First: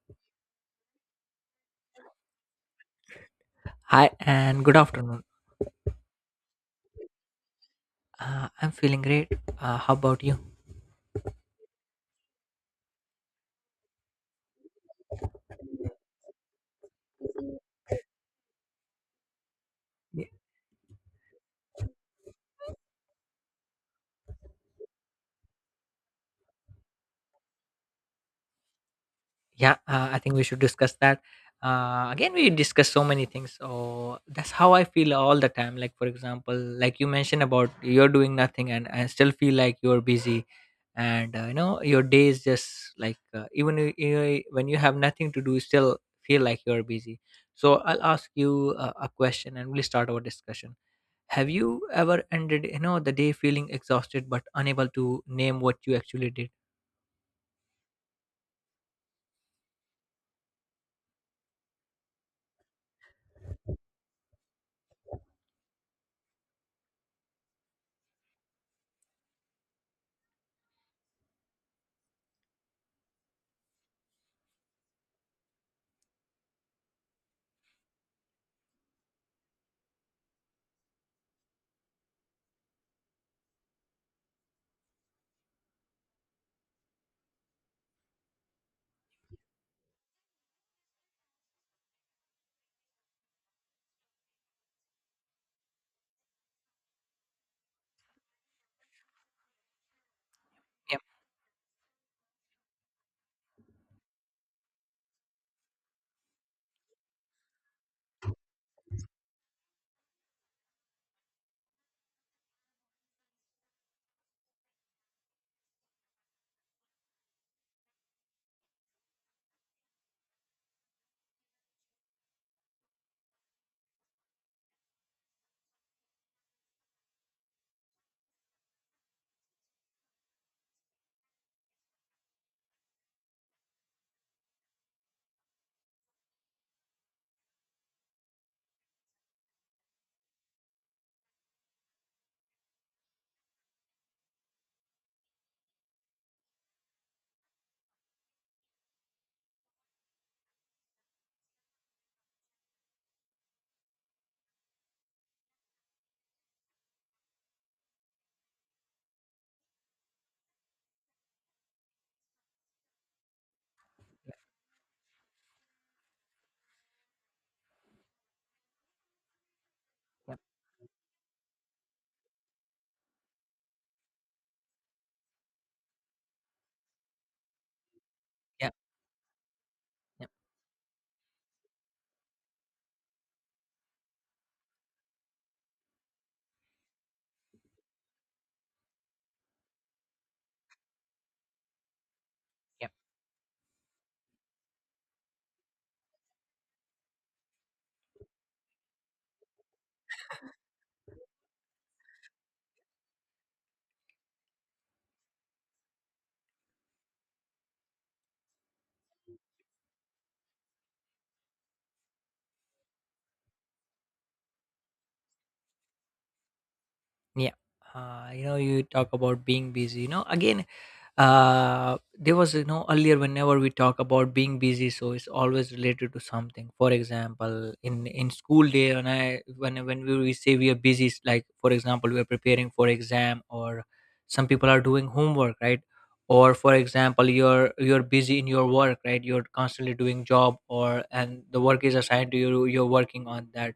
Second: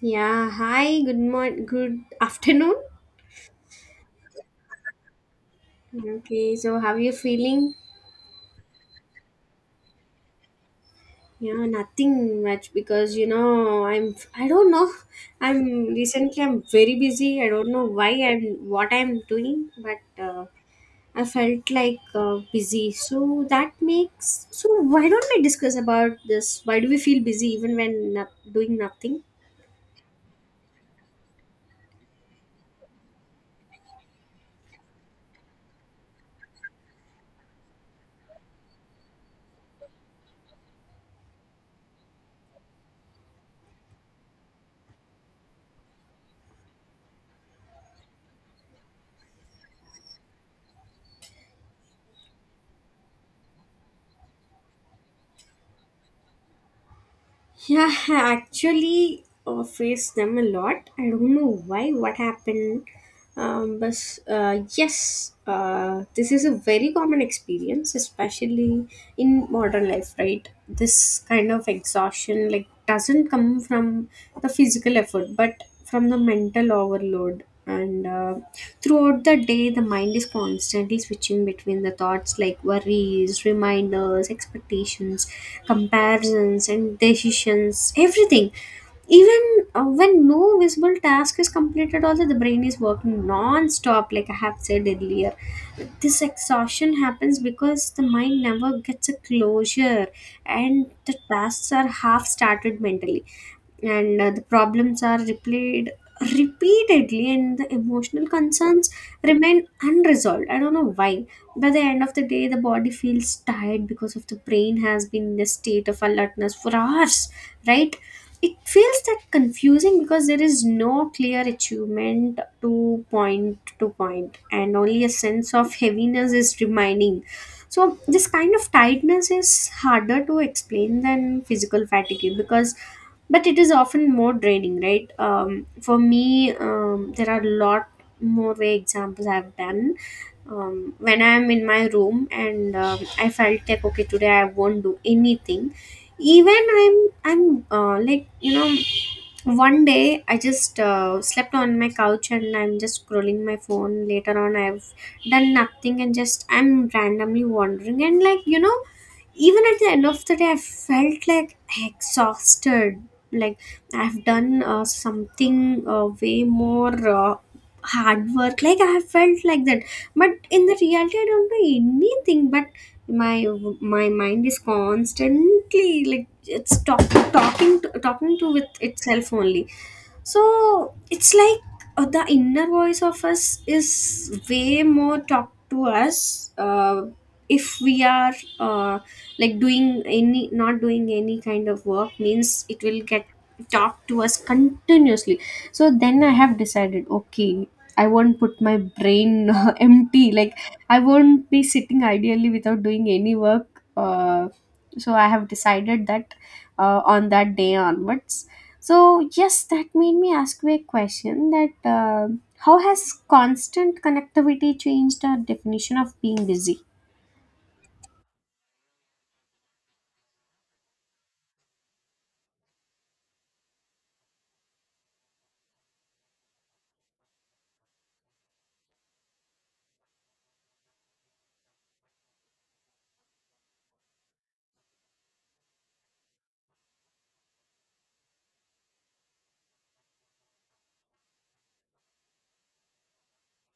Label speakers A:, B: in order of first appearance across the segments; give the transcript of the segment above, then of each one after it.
A: Yeah, hi, good morning, good afternoon.
B: Hi and good afternoon.
A: Okay, so how are you feeling?
B: I'm feeling great. How about you?
A: Yeah, nothing much because I don't know. I'm Recently I'm very busy. I don't know why and what I'm doing, but
B: Y-
A: I felt like busy. So that makes so why don't we discuss about this? Why do we feel busy even when doing nothing?
B: Yeah, I think we should discuss that. Again, we discuss so many things. So that's how I feel all the time. Like, for example, like you mentioned about you're doing nothing and I still feel like you're busy. And your day is just like, even when you have nothing to do, you still feel like you're busy. So I'll ask you a question and we'll start our discussion. Have you ever ended the day feeling exhausted but unable to name what you actually did?
A: Yeah, I actually faced them a lot. I don't know why, what happened. But yes, this is a very common experience, especially in modern life, right? This kind of exhaustion like doesn't come from the physical effort, but from the mental overload, and throughout the day, the mind is constantly switching between the thoughts like worries, reminders, expectations, comparisons and decisions, everything. Even when no visible task is completed, also the brain is working non-stop. Like I have said earlier, this exhaustion happens because the mind never gets a closure, and
B: Yeah,
A: the tasks are half started mentally, and the problems are replayed repeatedly, and the emotional concerns remain unresolved. I don't know why. By the end of the day, the body feels tired because of the brain has been in a state of alertness for hours, right? It feels that confusing because there is no clear achievement to point to point, and only a sense of heaviness is remaining. So this kind of tiredness is harder to explain than physical fatigue, because but it is often more draining, right? For me, there are a lot more way examples I've done. When I'm in my room and I felt like, okay, today I won't do anything. Even I'm like, one day I just slept on my couch, and I'm just scrolling my phone. Later on, I've done nothing, and just I'm randomly wandering, and like, even at the end of the day, I felt like exhausted. Like I've done something way more hard work, like I have felt like that. But
B: yeah,
A: in the reality, I don't do anything. But my my mind is constantly like it's talking to with
B: yeah,
A: itself only.
B: yeah,
A: So it's like the inner voice of us is way more talk to us if we are uh, like doing any, not doing any kind of work means, it
B: yep.
A: will get talk to us continuously. So then I have decided, okay, I won't put my brain empty. Like, I won't be sitting ideally without doing any work. uh, so I have decided that on that day onwards. So, yes, that made me ask you a question that how has constant connectivity changed our definition of being busy?
B: Yeah. You talk about being busy. Again, there was earlier whenever we talk about being busy, so it's always related to something. For example, in school day, when I when we say we are busy, it's like, for example, we are preparing for exam, or some people are doing homework, right? Or, for example, you're busy in your work, right? You're constantly doing job, or and the work is assigned to you, you're working on that,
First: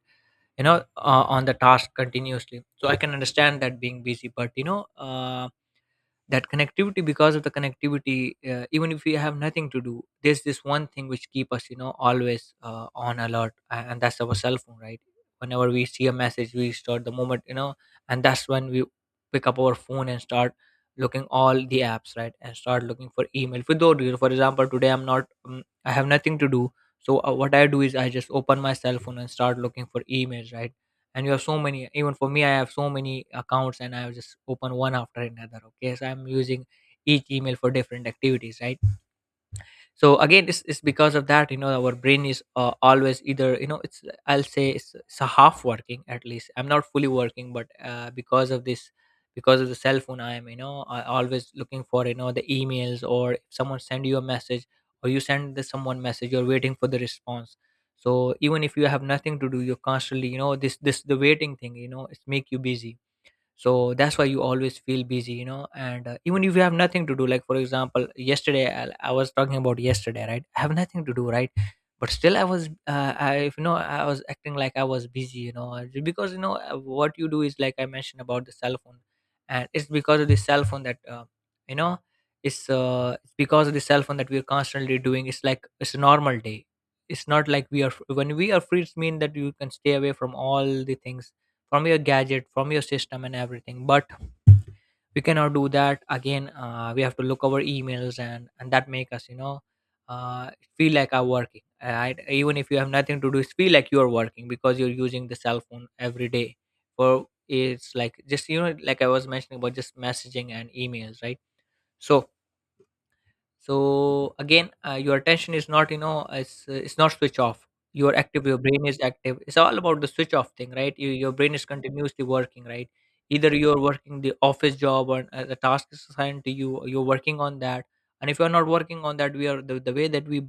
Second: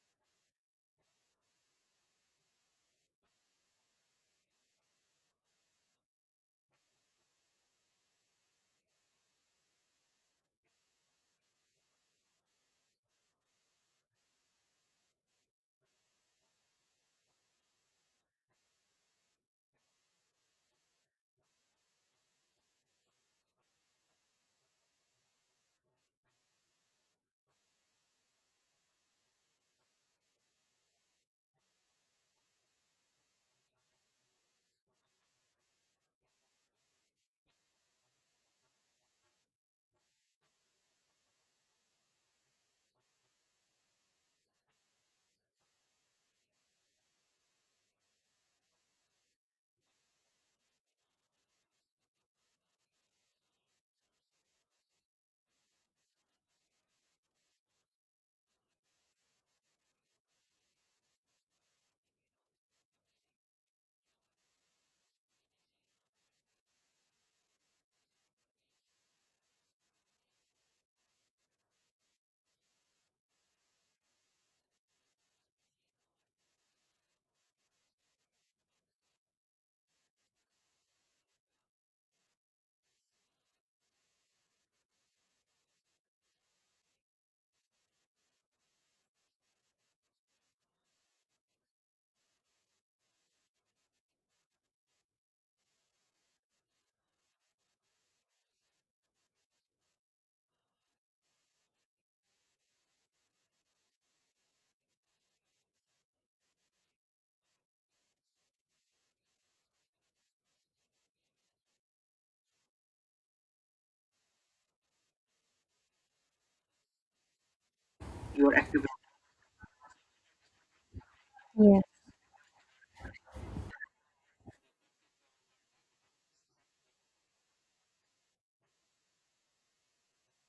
B: on the task continuously. So I can understand that being busy. But that connectivity, because of the connectivity, even if we have nothing to do, there's this one thing which keep us, always on alert, and that's our cell phone, right? Whenever we see a message, we start the moment, and that's when we pick up our phone and start looking all the apps, right? And start looking for email, for though you know, for example, today I'm not, I have nothing to do. So what I do is I just open my cell phone and start looking for emails, right? And you have so many. Even for me, I have so many accounts, and I have just open one after another. Okay, so I'm using each email for different activities, right? So again it's because of that, our brain is, always, either you know it's I'll say it's a half working, at least, I'm not fully working. But because of this, because of the cell phone, I always looking for, the emails, or if someone send you a message, or you send the someone message, you're waiting for the response. So even if you have nothing to do, you're constantly, this the waiting thing, it's make you busy. So that's why you always feel busy, and even if you have nothing to do, like, for example, yesterday, I was talking about yesterday, right? I have nothing to do, right? But still, I was I if you know I was acting like I was busy, because, what you do is like I mentioned about the cell phone. And it's because of the cell phone that you know it's because of the cell phone that we're constantly doing. It's like it's a normal day. It's not like, we are when we are free, it's mean that you can stay away from all the things, from your gadget, from your system and everything. But we cannot do that. Again, we have to look our emails, and that make us, uh, feel like are working, right? Even if you have nothing to do, it's feel like you're working because you're using the cell phone every day for, it's like, just, like I was mentioning, about just messaging and emails, right? So so again, your attention is not, it's not switch off. You are active, your brain is active. It's all about the switch off thing, right? Your brain is
A: Yeah,
B: continuously working, right? Either you're working the office job, or the task is assigned to you, you're working on that. And if you're not working on that, we are, the way that we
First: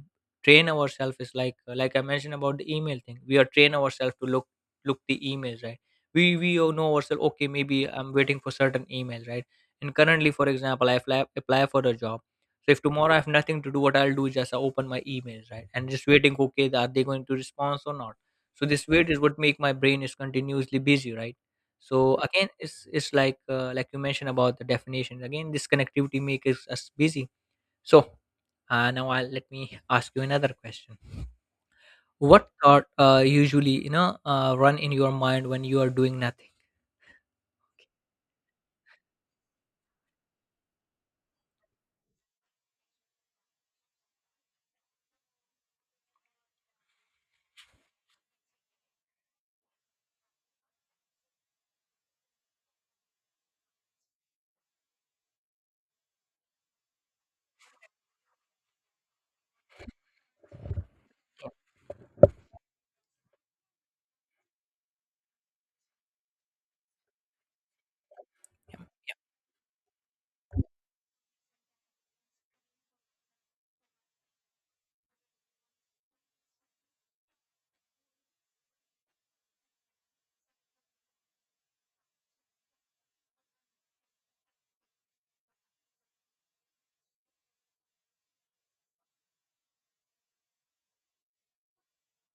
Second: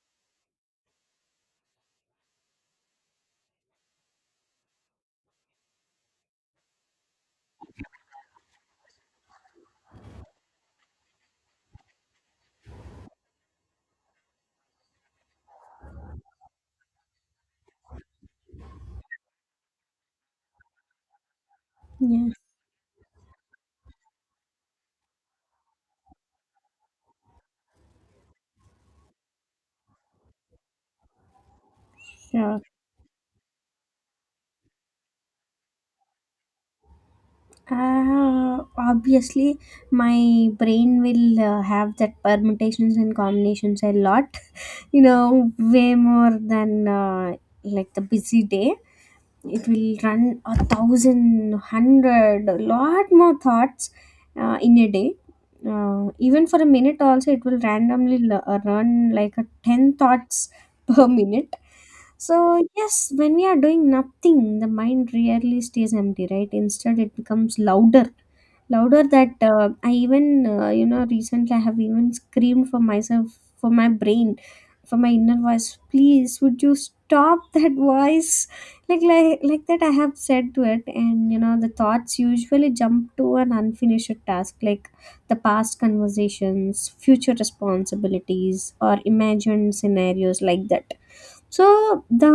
B: train ourselves is like, like I mentioned about the email thing, we are train ourselves to look, look the emails, right? We all know ourselves, okay, maybe I'm waiting for certain emails, right? And currently, for example, I apply for a job. So if tomorrow I have nothing to do, what I'll do is just I open my emails, right? And just waiting, okay, are they going to respond or not? So this wait is what make my brain is continuously busy, right? So
A: yeah,
B: again, it's like, like you mentioned about the definition. Again, this connectivity makes us busy. So now I'll let me ask you another question. What
A: sure.
B: thought usually, run in your mind when you are doing nothing?
A: Obviously, my brain will have that permutations and combinations a lot, way more than like the busy day. It will run a thousand hundred a lot more thoughts in a day. Even for a minute also, it will randomly run like a 10 thoughts per minute. So yes, when we are doing nothing, the mind rarely stays empty, right? Instead it becomes louder that I even recently I have even screamed for myself, for my brain, for my inner voice, please, would you stop that voice? Like that I have said to it. And the thoughts usually jump to an unfinished task like the past conversations, future responsibilities, or imagined scenarios, like that. So the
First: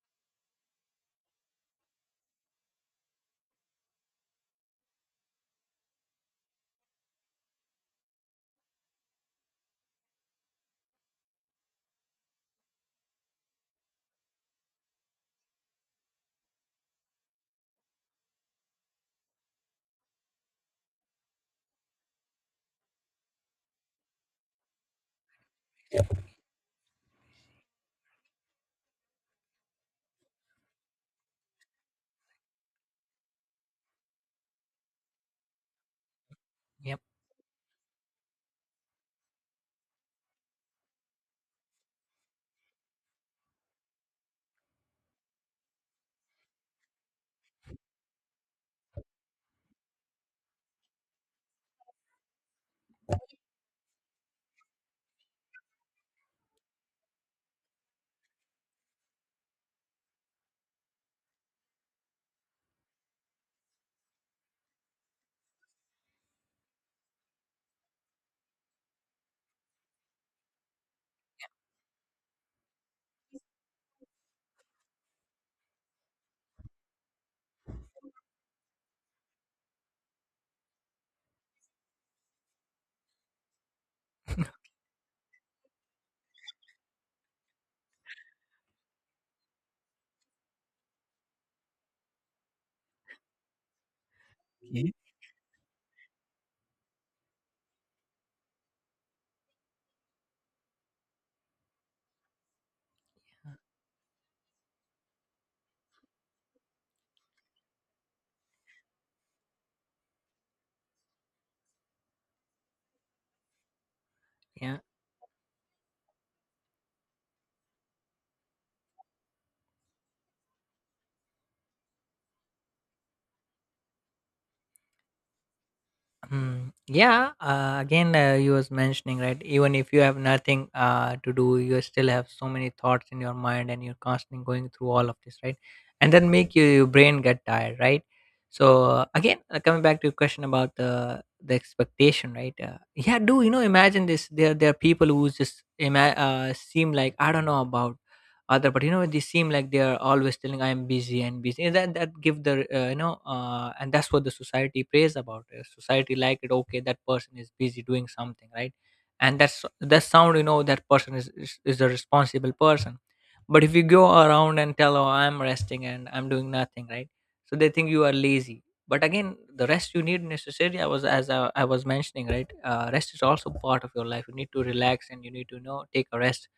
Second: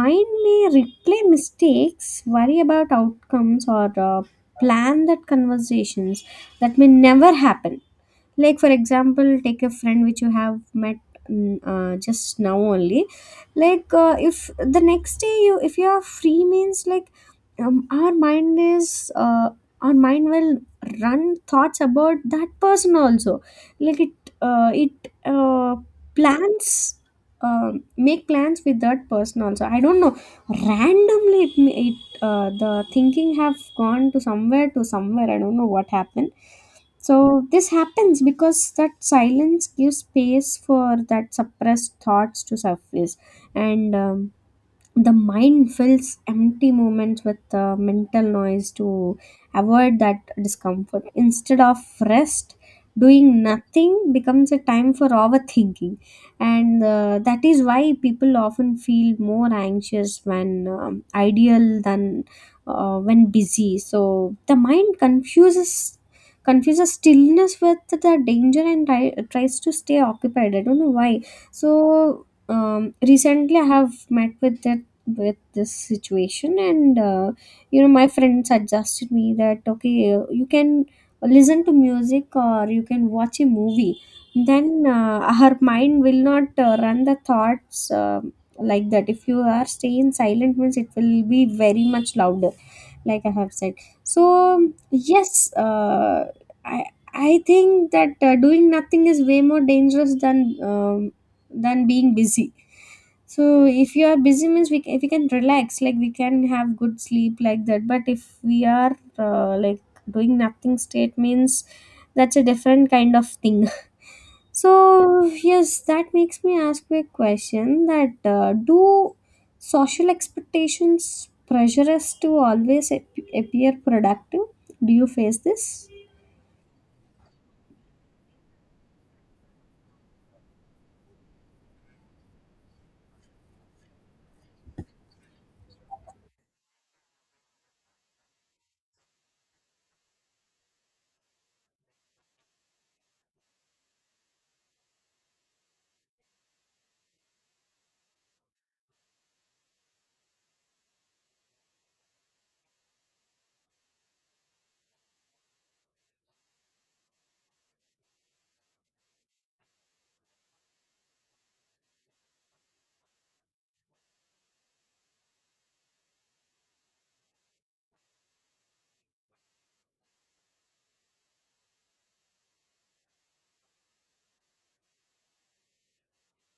A: mind may replay mistakes, worry about outcomes, or plan that conversations that may never happen. Like, for example, take a friend which you have met, just now only. Like if the next day, you if you are free means, like, um, our mind is uh, our mind will run thoughts about that person also. Like it plans um make plans with that person also. I don't know. Randomly it, ma- it the thinking have gone to somewhere, I don't know what happened.
B: Yep.
A: So this happens because that silence gives space for that suppressed thoughts to surface, and the mind fills empty moments with mental noise to avoid that discomfort instead of rest. Doing nothing becomes a time for overthinking, and that is why people often feel more anxious when ideal than when busy. So the mind confuses stillness with the danger and tries to stay occupied. I don't know why. So recently I have met with a with this situation, and my friend suggested me that, okay, you can listen to music or you can watch a movie. Then her mind will not run the thoughts, like that. If you are staying silent means, it will be very much louder, like I have said. So
B: Okay.
A: yes, i I think that doing nothing is way more dangerous than being busy. So if you are busy means, if we can relax, like we can have good sleep, like that. But if we are like doing nothing state means, that's a different kind of thing.
B: Yeah.
A: So yes, that makes me ask you a question: that do social expectations pressure us to always appear productive? Do you face this?
B: Hmm. Yeah, again, you was mentioning, right? Even if you have nothing to do, you still have so many thoughts in your mind and you're constantly going through all of this, right? And then make your brain get tired, right? So, again, coming back to your question about the expectation, right? Yeah, do you know, imagine this. There are people who just seem like, I don't know about other, but you know they seem like they are always telling I am busy and busy, and that give the, and that's what the society prays about. Society like it, okay, that person is busy doing something, right? And that's, that sound, you know, that person is a responsible person. But if you go around and tell, oh, I'm resting and I'm doing nothing, right, so they think you are lazy. But again, the rest you need, necessarily, I was as I was mentioning, right? Rest is also part of your life. You need to relax, and you need to, you know, take a rest,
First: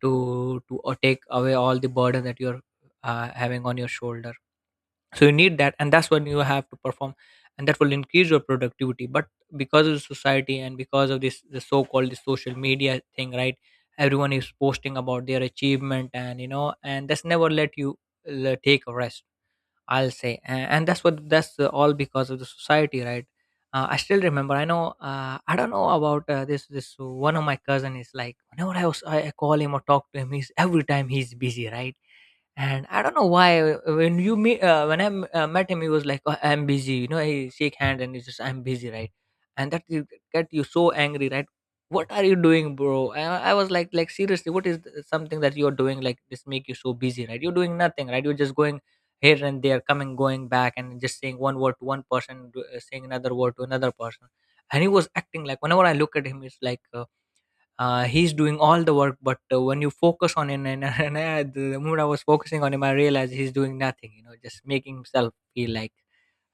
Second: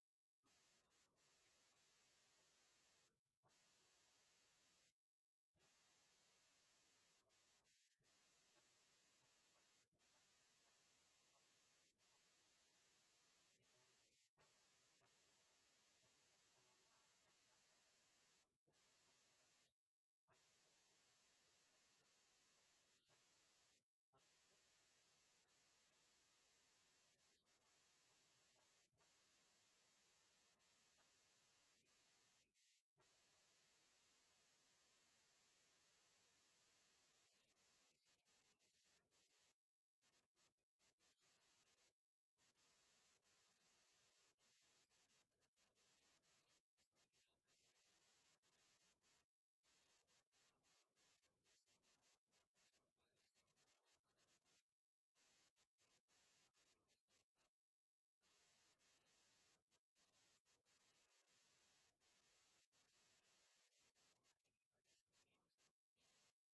B: to, or take away all the burden that you're having on your shoulder. So you need that, and that's when you have to perform, and that will increase your productivity. But because of the society, and because of this, the so-called the social media thing, right, everyone is posting about their achievement, and you know, and that's never let you take a rest, I'll say. And that's what, that's all because of the society, right? I still remember. I know. I don't know about this. This one of my cousin is like, whenever I was, I call him or talk to him, he's every time he's busy, right? And I don't know why, when you meet when I m- met him, he was like, oh, I'm busy, you know, he shake hand, and he just, I'm busy, right? And that, you get you so angry, right? What are you doing, bro? I was like, seriously, what is something that you're doing, like this, make you so busy, right? You're doing nothing, right? You're just going here and there, coming, going back, and just saying one word to one person, saying another word to another person. And he was acting like, whenever I look at him, it's like, he's doing all the work. But when you focus on him, and and, the moment I was focusing on him, I realized he's doing nothing, just making himself feel like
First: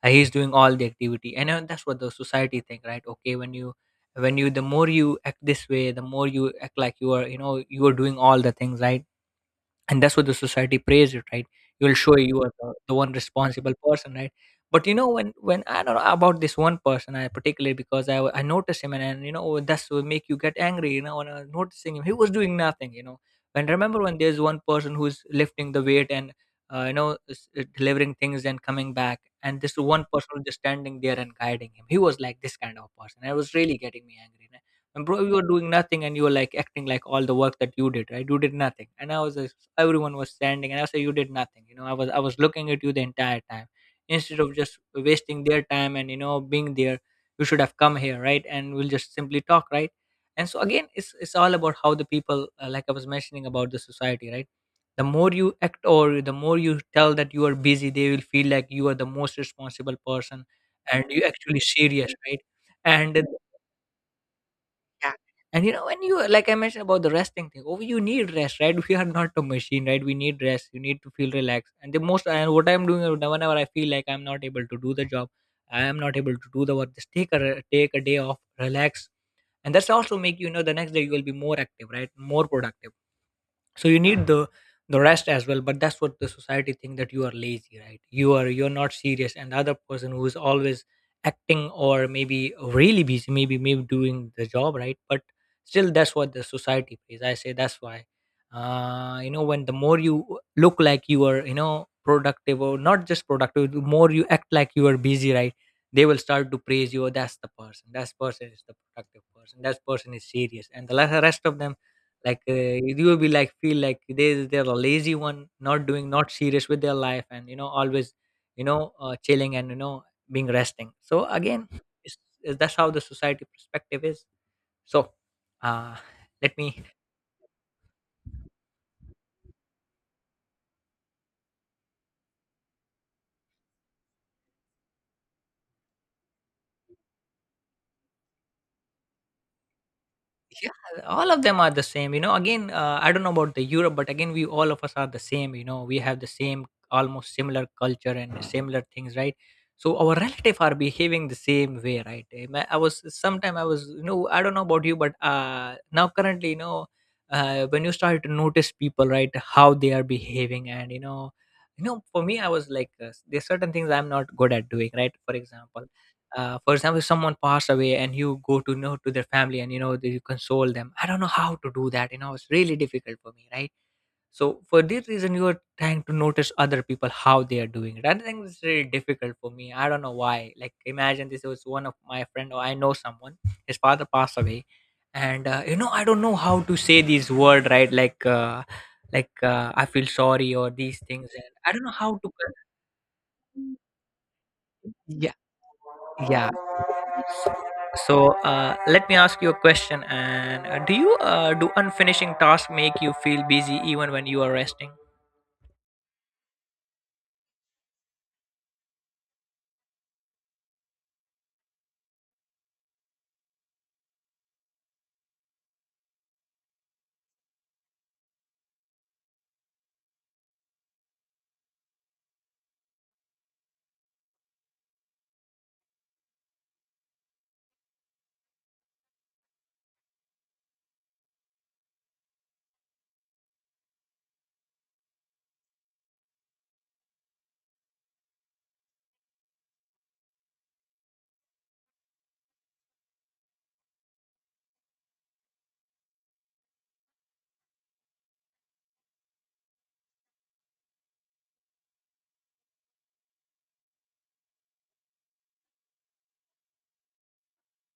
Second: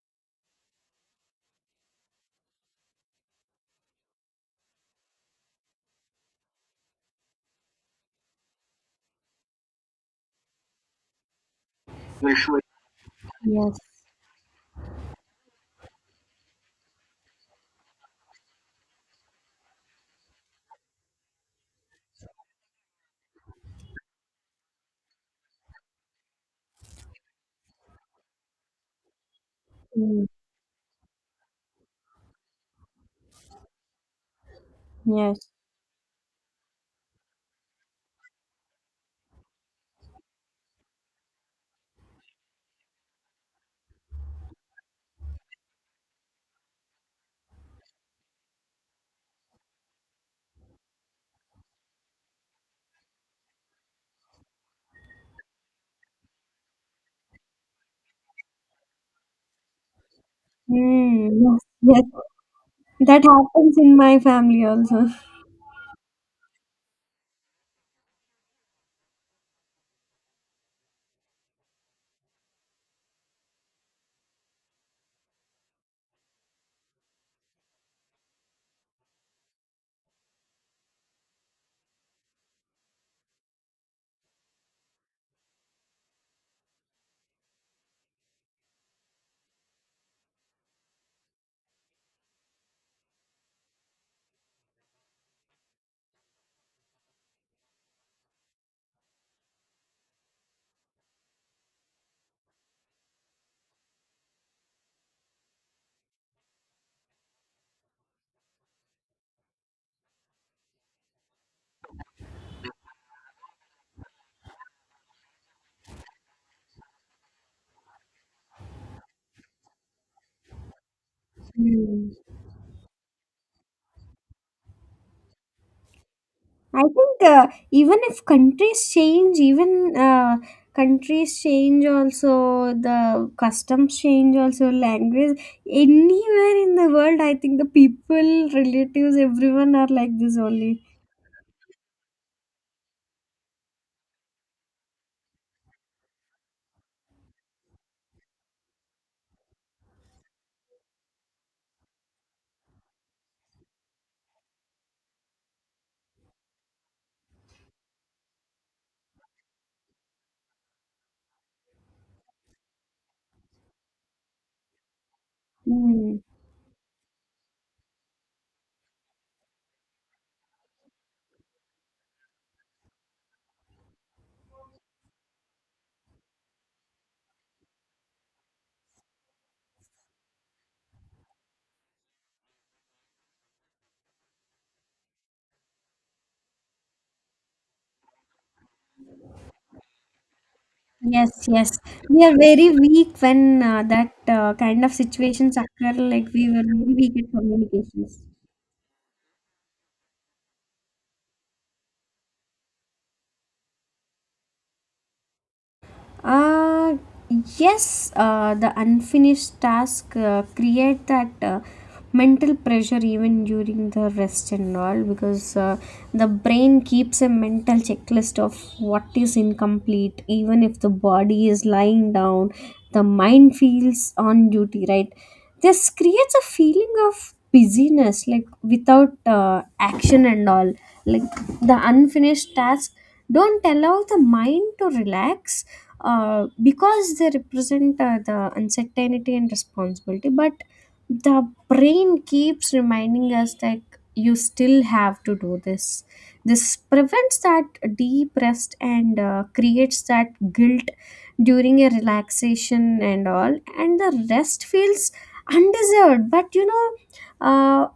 B: he's doing all the activity. And that's what the society think, right? Okay, when you the more you act this way, the more you act like you are, you are doing all the things, right? And that's what the society prays it, right? You will show you are the one responsible
A: Yes.
B: person, right? But when I don't know about this one person, I particularly, because I noticed him, and, and that's what make you get angry, when I was noticing him, he was doing nothing, you know when remember when there's one person who's lifting the weight, and delivering things and coming back, and this one
A: Mm.
B: person was just standing there and guiding him. He was like, this kind of person, I was really getting me angry. And, bro, you
A: Yes.
B: were doing nothing, and you were like acting like all the work that you did, right? You did nothing. And everyone was standing, and I said, you did nothing, I was looking at you the entire time. Instead of just wasting their time and, you know, being there, you should have come here, right? And we'll just simply talk, right? And so again, it's all about how the people, like I was mentioning about the society, right? The more you act or the more you tell that you are busy, they will feel like you are the most responsible person and you
A: Mm, yes.
B: actually
A: Yes.
B: serious, right?
A: That
B: And
A: happens in my family also.
B: yeah. And you know, when you, like I mentioned about the resting thing, oh, you need rest, right? We are not a machine, right? We need rest. You need to feel relaxed. And the most, and what I'm doing now, whenever I feel like I'm not able to do the job, I am not able to do the work. Just take a day off, relax, and that's also make, you know, the next day you will be more active, right? More productive. So you need the rest as well. But that's what the society think, that you are lazy, right? You are, you're not serious, and the other person who is always acting, or maybe really busy, maybe maybe doing the job, right? But still, that's what the society pays, I say. That's why, you know, when the more you look like you are, you know, productive or not just productive, the more you act like you are busy, right? They will start to praise you. Oh, that's the person, that person is the productive person, that person is serious. And rest of them, like, you will be like feel like they're a lazy one, not doing, not serious with their life, and you know, always, you know, chilling and you know, being resting. So again,
A: Mm.
B: it's, it's, that's how the society perspective is. So, uh, let
A: I
B: me.
A: think even if countries change, also the customs change, also language, anywhere in the world, I think the people, relatives, everyone are like this
B: Yeah,
A: only.
B: all of them are the same. You know, again, I don't know about the Europe, but again, we all of us are the same. You know, we have the same, almost similar culture and similar things, right? So our relative are behaving the same way, right? I was sometime I was, you know, I don't know about you, but now currently, you know, when you start to notice people, right, how they are behaving, and you know, for me, I was like, there's certain things I'm not good at doing, right? For example,
A: Mm.
B: for example, if someone passed away and you go to know to their family, and you know that you console them, I don't know how to do that. You know, it's really difficult for me, right? So for this reason, you are trying to notice other people, how they are doing it. I think it's really difficult for me, I don't know why. Like, imagine this was one of my friend, or I know someone, his father passed away, and you know, I don't know how to say these word, right? I feel sorry or these things,
A: Yes,
B: and I
A: yes.
B: don't know how
A: We
B: to.
A: are very weak when that kind of
B: Yeah.
A: situations occur. Like
B: Yeah.
A: we were very weak at communications.
B: So let me ask you a question. And do unfinishing tasks make you feel busy even when you are resting?
A: Uh, yes, the unfinished task create that mental pressure even during the rest and all, because the brain keeps a mental checklist of what is incomplete. Even if the body is lying down, the mind feels on duty, right? This creates a feeling of busyness, like without action and all. Like, the unfinished tasks don't allow the mind to relax, because they represent the uncertainty and responsibility. But the brain keeps reminding us that you still have to do this. This prevents that deep rest, and creates that guilt during a relaxation and all, and the rest feels undeserved. But, uh,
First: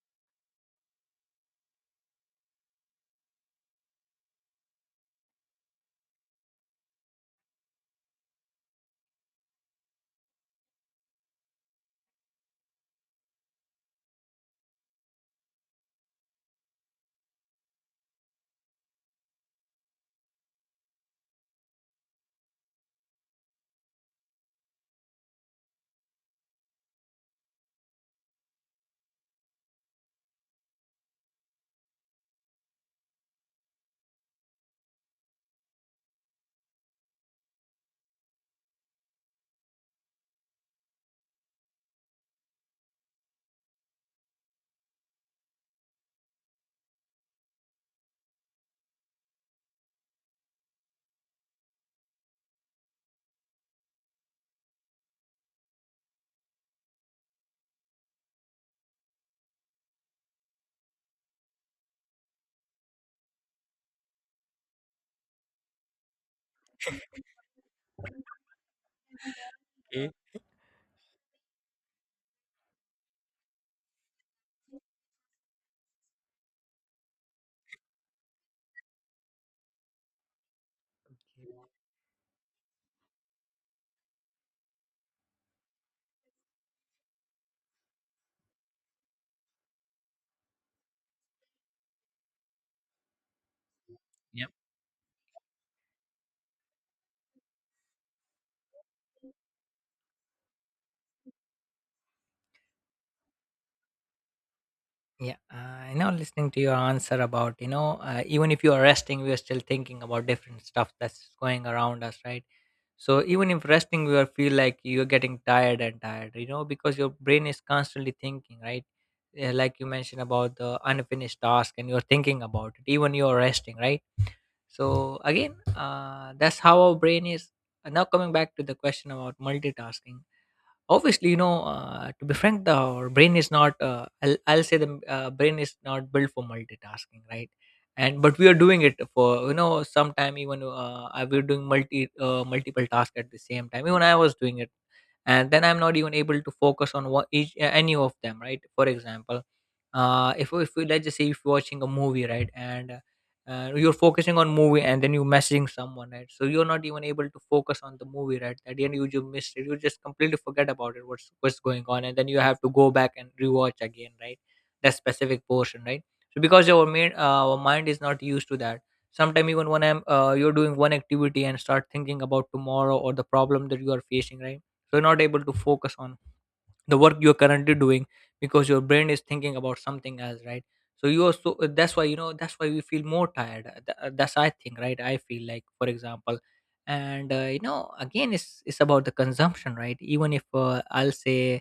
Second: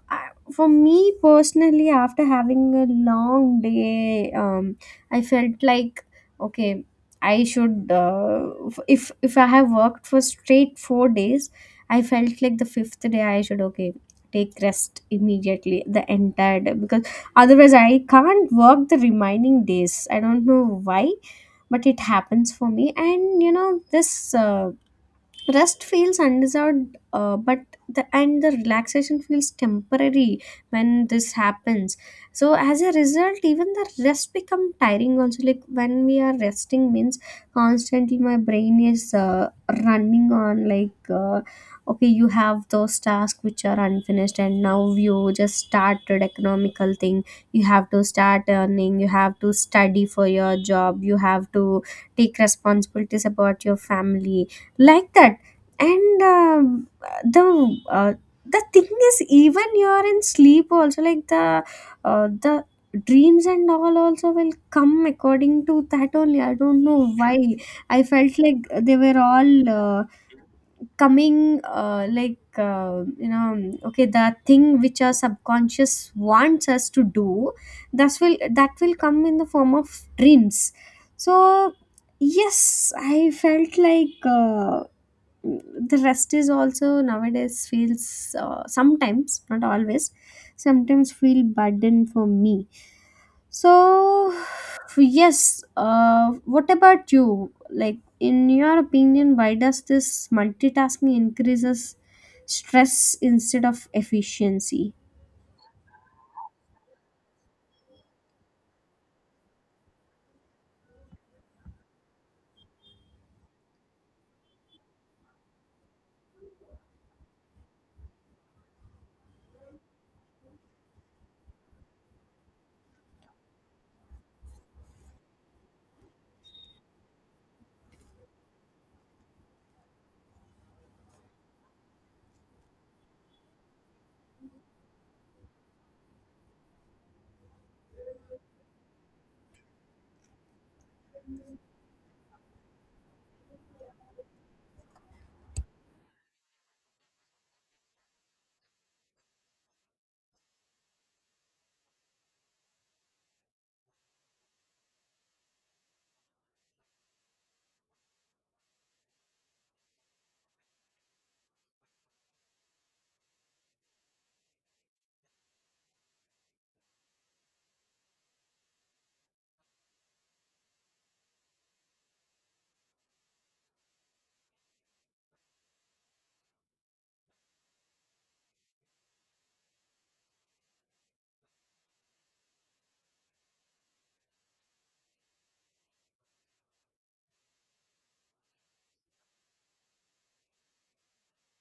A: for me personally, after having a long day, I felt like, okay, I should, if I have worked for straight 4 days, I felt like the fifth day I should, okay, take rest immediately the entire day, because otherwise I can't work the remaining days. I don't know why. But it happens for me. And this uh, rest feels undeserved, but the and the relaxation feels temporary when this happens. So as a result, even the rest become tiring also. Like, when we are resting means, constantly my brain is running on, like, okay, you have those tasks which are unfinished, and now you just started economical thing. You have to start earning, you have to study for your job, you have to take responsibilities about your family, like that. And the uh, the thing is, even you're in sleep also, like the dreams and all also will come according to that only. I don't know why. I felt like they were all
B: Okay.
A: coming like, okay, the thing which our subconscious wants us to do, that will come in the form of dreams. So yes, I felt like the rest is also nowadays feels sometimes, not always, sometimes feel burden for me. So
B: Yeah.
A: yes, what about you, like, in your opinion, why does this multitasking increases stress instead of efficiency?
B: Yeah, you know, listening to your answer about, you know, even if you are resting, we are still thinking about different stuff that's going around us, right? So even if resting, we are feel like you're getting tired and tired, you know, because your brain is constantly thinking, right? Yeah. Like you mentioned about the unfinished task, and you're thinking about it, even you're resting, right? So again, that's how our brain is. And now coming back to the question about multitasking, obviously, you know, to be frank, the our brain is not, I'll say the brain is not built for multitasking, right? And but we are doing it for, you know, sometime, even we we're doing multiple tasks at the same time. Even I was doing it, and then I'm not even able to focus on what each, any of them, right? For example, if we, let's just say, if you're watching a movie, right? And you're focusing on movie, and then you're messaging someone, right? So you're not even able to focus on the movie, right? At the end, you just missed it, you just completely forget about it, what's going on, and then you have to go back and rewatch again, right? That specific portion, right? So because our main our mind is not used to that. Sometimes even when I'm you're doing one activity and start thinking about tomorrow, or the problem that you are facing, right? So, you're not able to focus on the work you're currently doing, because your brain is thinking about something else, right? So you are, so that's why, you know, that's why we feel more tired. That's, I think, right? I feel like, for example, and you know, again, it's about the consumption, right? Even if, I'll say,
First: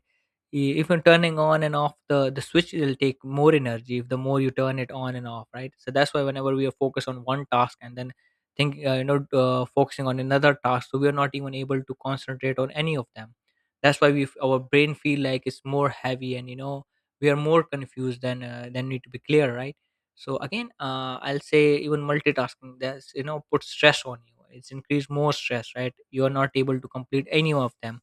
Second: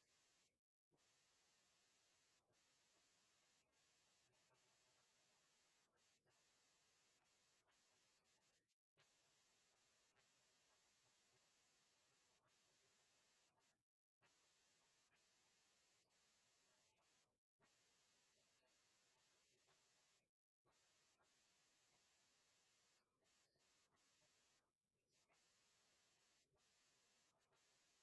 B: even turning on and off the switch, it'll take more energy if the more you turn it on and off, right? So that's why whenever we are focused on one task and then think, focusing on another task, so we are not even able to concentrate on any of them. That's why our brain feel like it's more heavy, and you know, we are more confused than, than need to be clear, right? So again, I'll say even multitasking, that's, you know, put stress on you, it's increased more stress, right? You are not able to complete any of them.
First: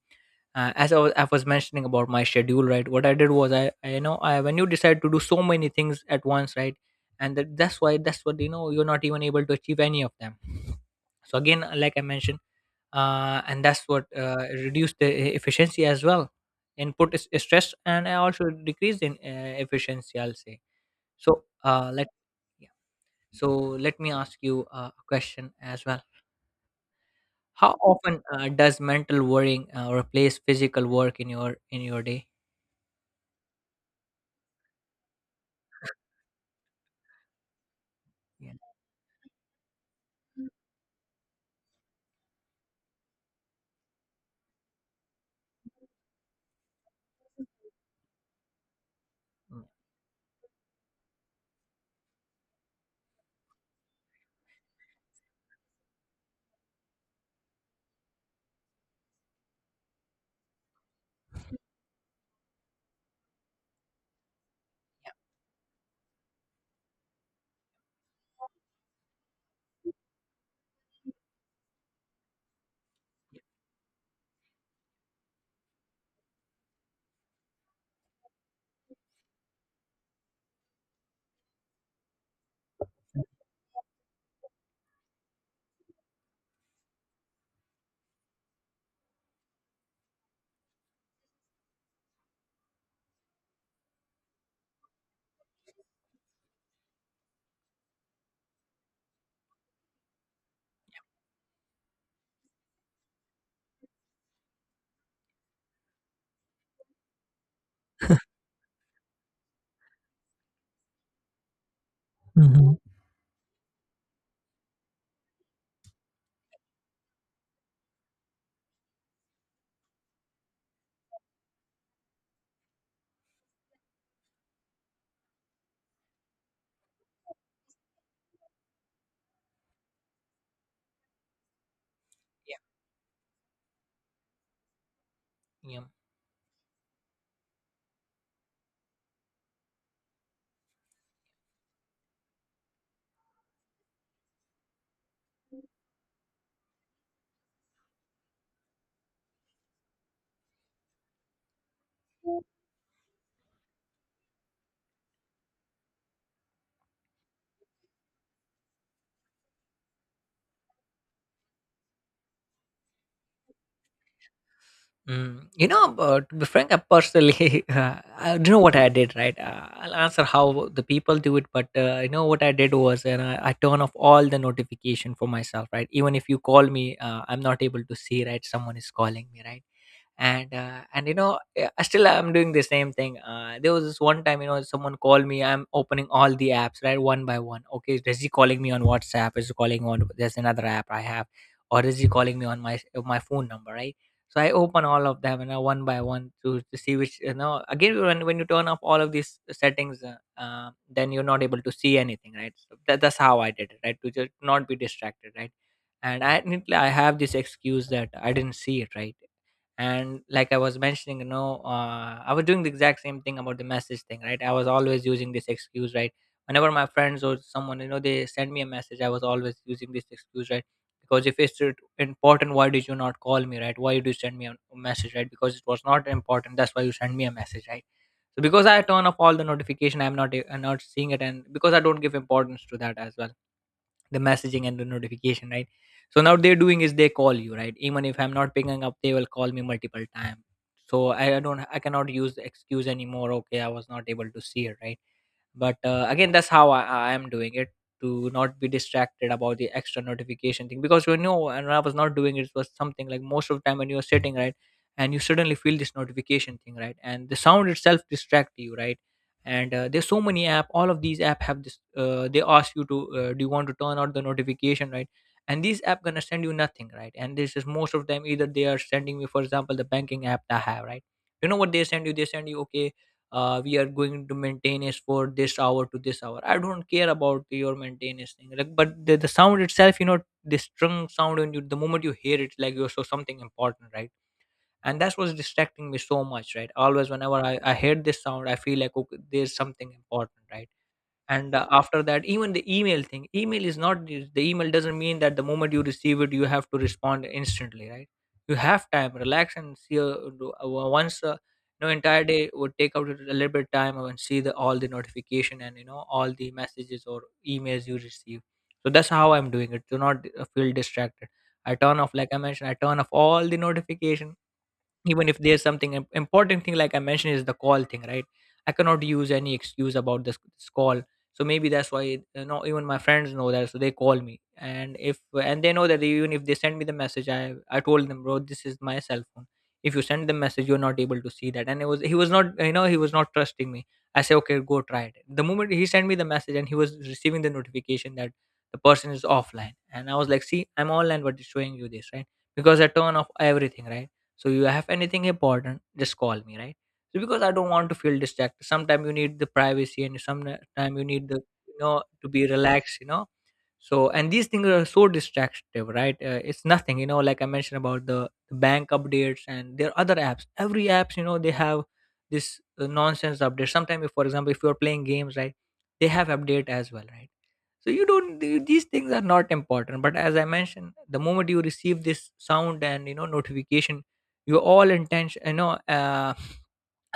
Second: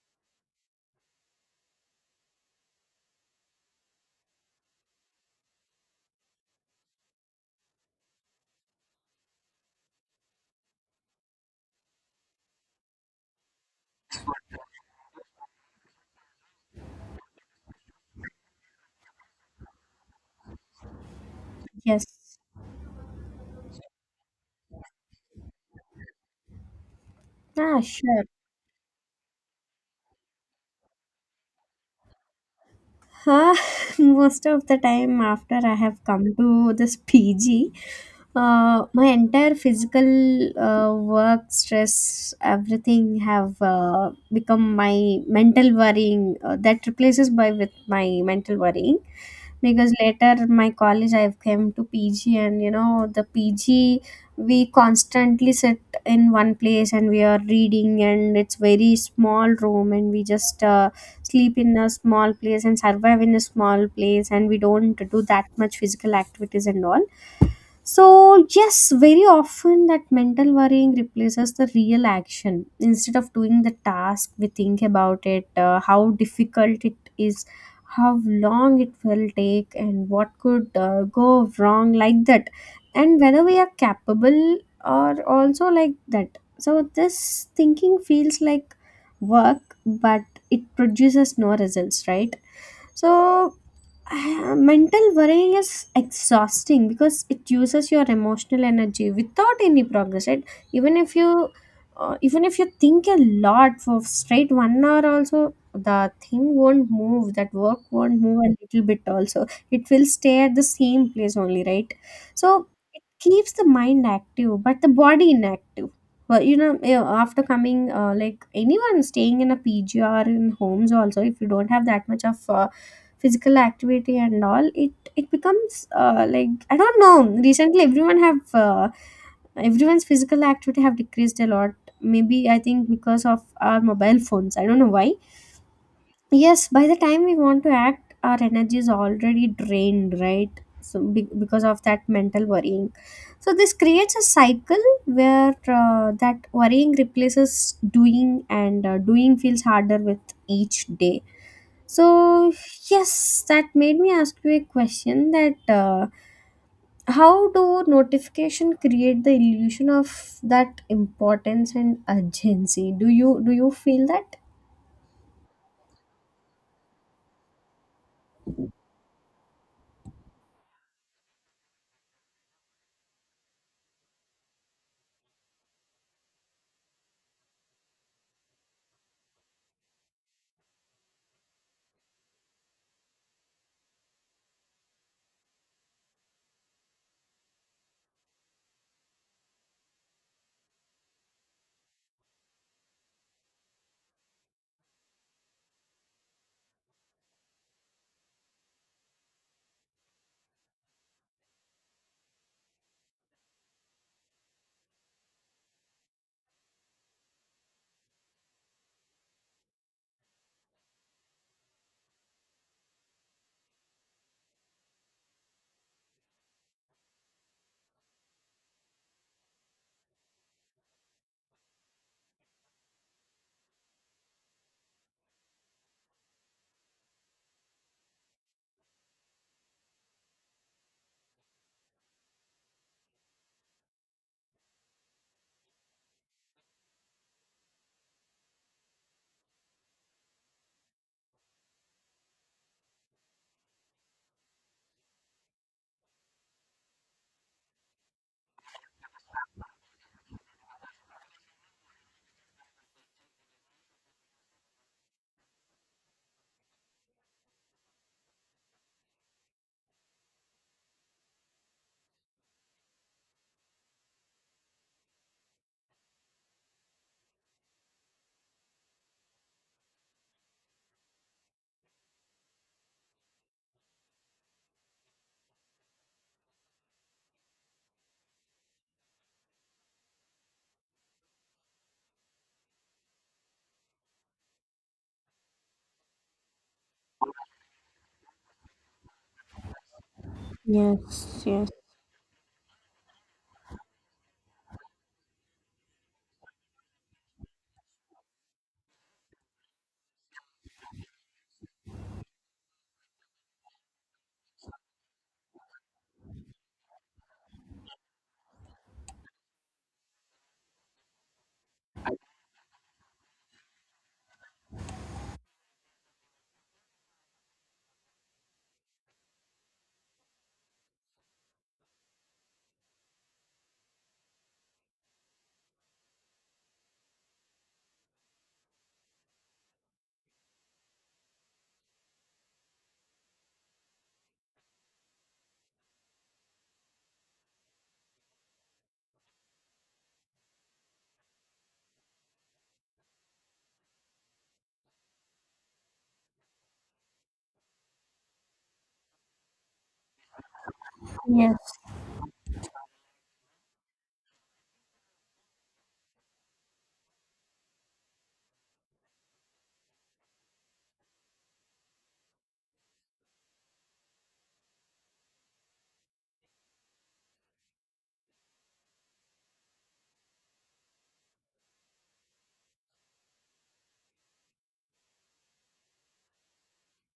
B: I was mentioning about my schedule, right? What I did was I, you know, I, when you decide to do so many things at once, right? And that's why that's what, you know, you're not even able to achieve any of them. So again, like I mentioned, and that's what, reduced efficiency as well. Input is stress, and I also decreased in, efficiency, I'll say. So
A: Yes,
B: let. Yeah. So let me ask you a question as well. How
A: ah,
B: often
A: sure.
B: does mental worrying replace physical work in your day?
A: Huh? Most of the time, after I have come to this PG,
B: Yeah.
A: my entire physical work, stress, everything have become my mental worrying. That replaces by with my mental worrying, because later my college I've came to PG, and the PG, we constantly sit in one place and we are reading, and it's very small room, and we just sleep in a small place and survive in a small place, and we don't do that much physical activities and all. So, yes, very often that mental worrying replaces the real action. Instead of doing the task, we think about it, how difficult it is, how long it will take, and what could go wrong, like that, and whether we are capable or also like that. So, this thinking feels like work, but it produces no results, right? So, mental worrying is exhausting because it uses your emotional energy without any progress. Right? Even if you, Even if you think a lot for straight 1 hour, also the thing won't move. That work won't move a little bit. Also, it will stay at the same place only. Right? So
B: Mhm.
A: it keeps the mind active but the body inactive. Well, yeah, after coming like, anyone staying in a PG or in homes also, if you don't have that much of physical activity and all, it becomes like, I don't know, recently everyone's physical activity have decreased a lot. Maybe
B: Yeah,
A: I think because of our mobile phones. I don't know why.
B: yeah.
A: Yes, by the time we want to act, our energy is already drained, right? So because of that mental worrying, so this creates a cycle where that worrying replaces doing, and doing feels harder with each day. So yes, that made me ask you a question: that how do notification create the illusion of that importance and urgency? Do you feel that?
B: Mm. You know, but to be frank, I personally, I do know what I did, right? I'll answer how the people do it, but you know what I did was, and I turn off all the notification for myself, right? Even if you call me, I'm not able to see, right? Someone is calling me, right? And I still I'm doing the same thing. There was this one time, you know, someone called me, I'm opening all the apps, right, one by one. Okay, is he calling me on WhatsApp? Is he calling on, there's another app I have, or is he calling me on my, my phone number, right? So I open all of them, and you, one by one, to see which. You know, again, when you turn off all of these settings, then you're not able to see anything, right? So that's how I did it, right? To just not be distracted, right? And I have this excuse that I didn't see it, right? And like I was mentioning, you know, I was doing the exact same thing about the message thing, right? I was always using this excuse, right? Whenever my friends or someone, you know, they send me a message, I was always using this excuse, right? Because if important, why did you not call me, right? Why did you send me a message, right? Because it was not important, that's why you sent me a message, right? So because I turn off all the notification, I'm not, I'm not seeing it, and because I don't give importance to that as well, the messaging and the notification, right? So now they're doing is they call you, right? Even if I'm not picking up, they will call me multiple times. So I don't, I cannot use the excuse anymore, okay, I was not able to see it, right? But again, that's how I am doing it, to not be distracted about the extra notification thing. Because, you know, and I was not doing it. It was something like, most of the time when you're sitting, right, and you suddenly feel this notification thing, right? And the sound itself distract you, right? And there's so many app, all of these app have this, they ask you to, do you want to turn out the notification, right? And these app gonna send you nothing. Right, and this is most of them. Either they are sending me, for example, the banking app that I have, right? You know what they send you? They send you, okay, we are going to maintain for this hour to this hour. I don't care about your maintenance thing, like but the sound itself, you know, this strung sound, and you, the moment you hear it, like you're so something important, right? And that was distracting me so much, right? Always whenever I heard this sound, I feel like, okay, there's something important, right?
A: Yes,
B: And
A: yes.
B: after that, even the email thing, email is not the email doesn't mean that the moment you receive it you have to respond instantly, right? You have time, relax and see do- once you know, entire day, would take out a little bit time and see the all the notification, and you know, all the messages or emails you receive. So that's how I'm doing it. Do not feel distracted. I turn off, like I mentioned, I turn off all the notification. Even if there's something important thing, like I mentioned, is the call thing, right? I cannot use any excuse about this call. So maybe that's why, you know, even my friends know that, so they call me. And if and they know that even if they send me the message, I told them, bro, this is my cell phone. If you send the message, you're not able to see that. And it was, he was not, you know, he was not trusting me. I say, okay, go try it. The moment he sent me the message, and he was receiving the notification that the person is offline. And I was like, see, I'm online, but it's showing you this, right? Because I turn off everything, right? So you have anything important, just call me, right? So because I don't want to feel distracted. Sometimes you need the privacy, and sometimes you need the, you
A: Yes.
B: know, to be relaxed, you know. So and these things are so distractive, right? It's nothing, you know, like I mentioned about bank updates. And there are other apps, every apps, you know, they have this nonsense update. Sometimes, if for example, if you're playing games, right, they have update as well, right? So you don't these things are not important. But as I mentioned, the moment you receive this sound and, you know, notification, your all intention, you know, uh,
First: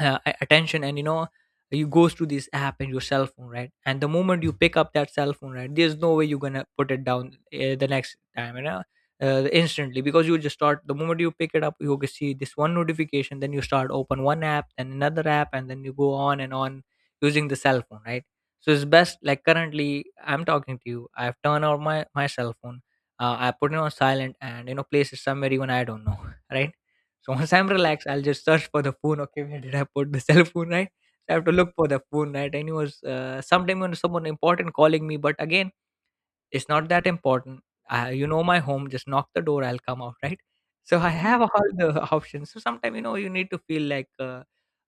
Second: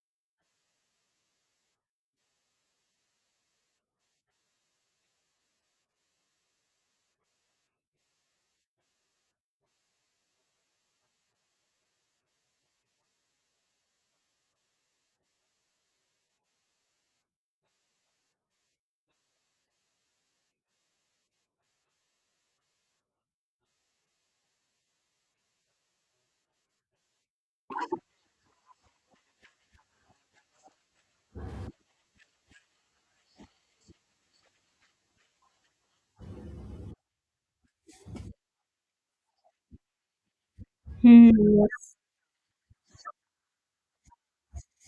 B: uh, a- attention, and you know, you goes to this app and your cell phone, right? And the moment you pick up that cell phone, right, there's no way you're gonna put it down the next time, you know, instantly. Because you just start, the moment you pick it up, you can see this one notification, then you start, open one app, then another app, and then you go on and on using the cell phone, right? So it's best, like currently I'm talking to you, I've turned on my cell phone, I put it on silent, and you know, place it somewhere, even I don't know right? So once I'm relaxed, I'll just search for the phone. Okay, where did I put the cell phone? Right, so I have to look for the phone. Right, and it was, sometime when someone important calling me, but again, it's not that important. You know, my home, just knock the door, I'll come out, right. So I
A: Hmm,
B: have all
A: yes.
B: the options. So sometimes you know, you need to feel like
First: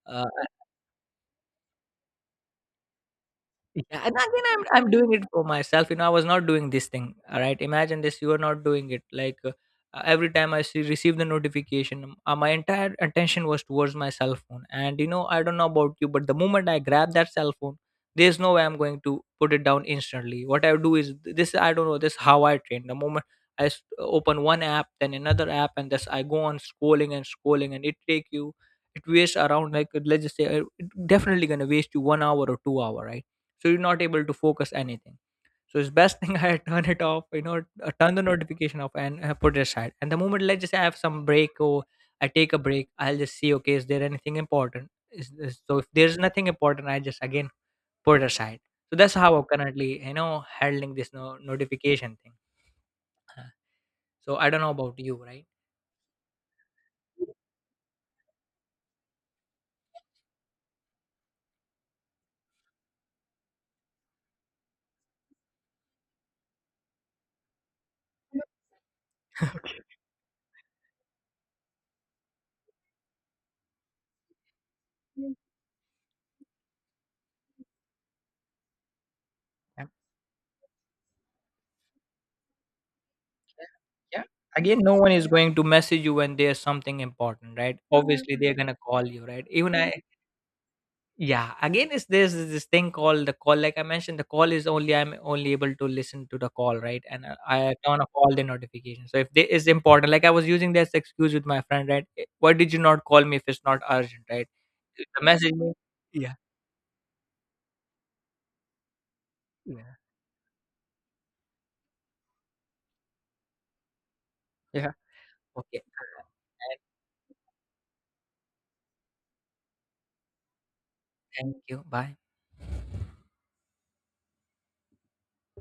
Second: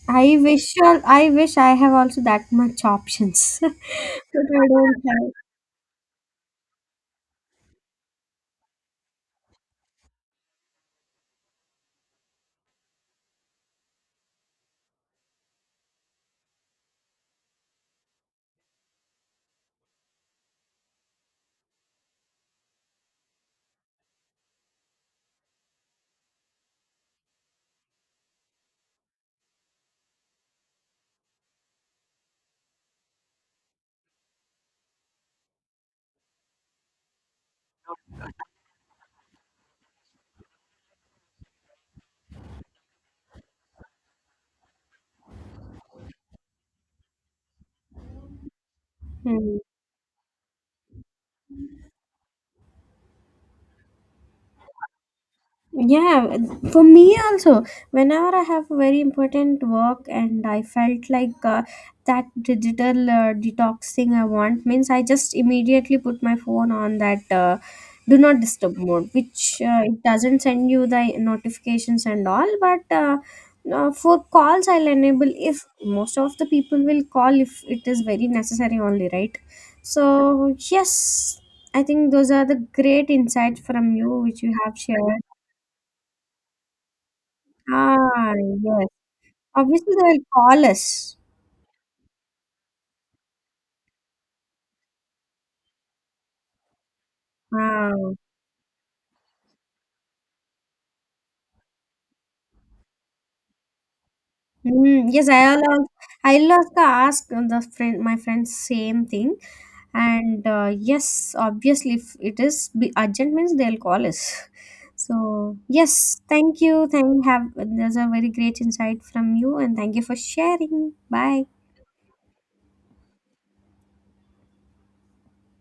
B: uh,
A: I wish I wish I have also that much options. But
B: yeah. And again, I'm
A: I
B: I'm
A: don't
B: doing it
A: have.
B: for myself. You know, I was not doing this thing. All right, imagine this. You are not doing it. Like every time I see receive the notification, my entire attention was towards my cell phone. And you know, I don't know about you, but the moment I grab that cell phone, there's no way I'm going to put it down instantly. What I do is this. I don't know. This is how I train. The moment I open one app, then another app, and this I go on scrolling and scrolling, and it take you. It wastes around, like let's just say it definitely gonna waste you 1 hour or 2 hour, right? So you're not able to focus anything. So it's best thing, I turn it off, you know. Turn the notification off, and put it aside. And the moment, let's just say, I have some break, or I take a break, I'll just see, okay, is there anything important, is this? So if there's nothing important, I just again put it aside. So that's how I'm
A: Hmm.
B: currently, you know, handling this notification thing. So I don't know about you, right?
A: Yeah, for me also, whenever I have a very important work and I felt like that digital detox thing I want means, I just immediately put my phone on that do not disturb mode, which it doesn't send you the notifications and all, but for calls I'll enable if most of the people will call if it is very necessary only, right?
B: Yeah.
A: So, yes, I think those are the great insights from you
B: Yeah.
A: which you have
B: Again, no
A: shared.
B: one is going to message you when there's something important, right?
A: Ah,
B: Obviously, they're gonna
A: yes.
B: call you, right? Even I,
A: Obviously, they will call us.
B: yeah, again, it's this thing called the call. Like I mentioned, the call is only, I'm only able to listen to the call, right? And I turn off
A: Ah.
B: all the notifications. So if they is important, like I was using this excuse with my friend, right? "Eh, why did you not call me if it's not urgent, right? The
A: Mm, yes,
B: message
A: I'll
B: me."
A: al-
B: Yeah,
A: I'll also ask the friend, my friend, same thing.
B: yeah,
A: And yes, obviously, if it is be urgent means, they'll call us.
B: yeah.
A: So
B: Okay,
A: yes, thank you. Thank have. There's a very great insight from you, and thank you for sharing. Bye.
B: thank you. Bye.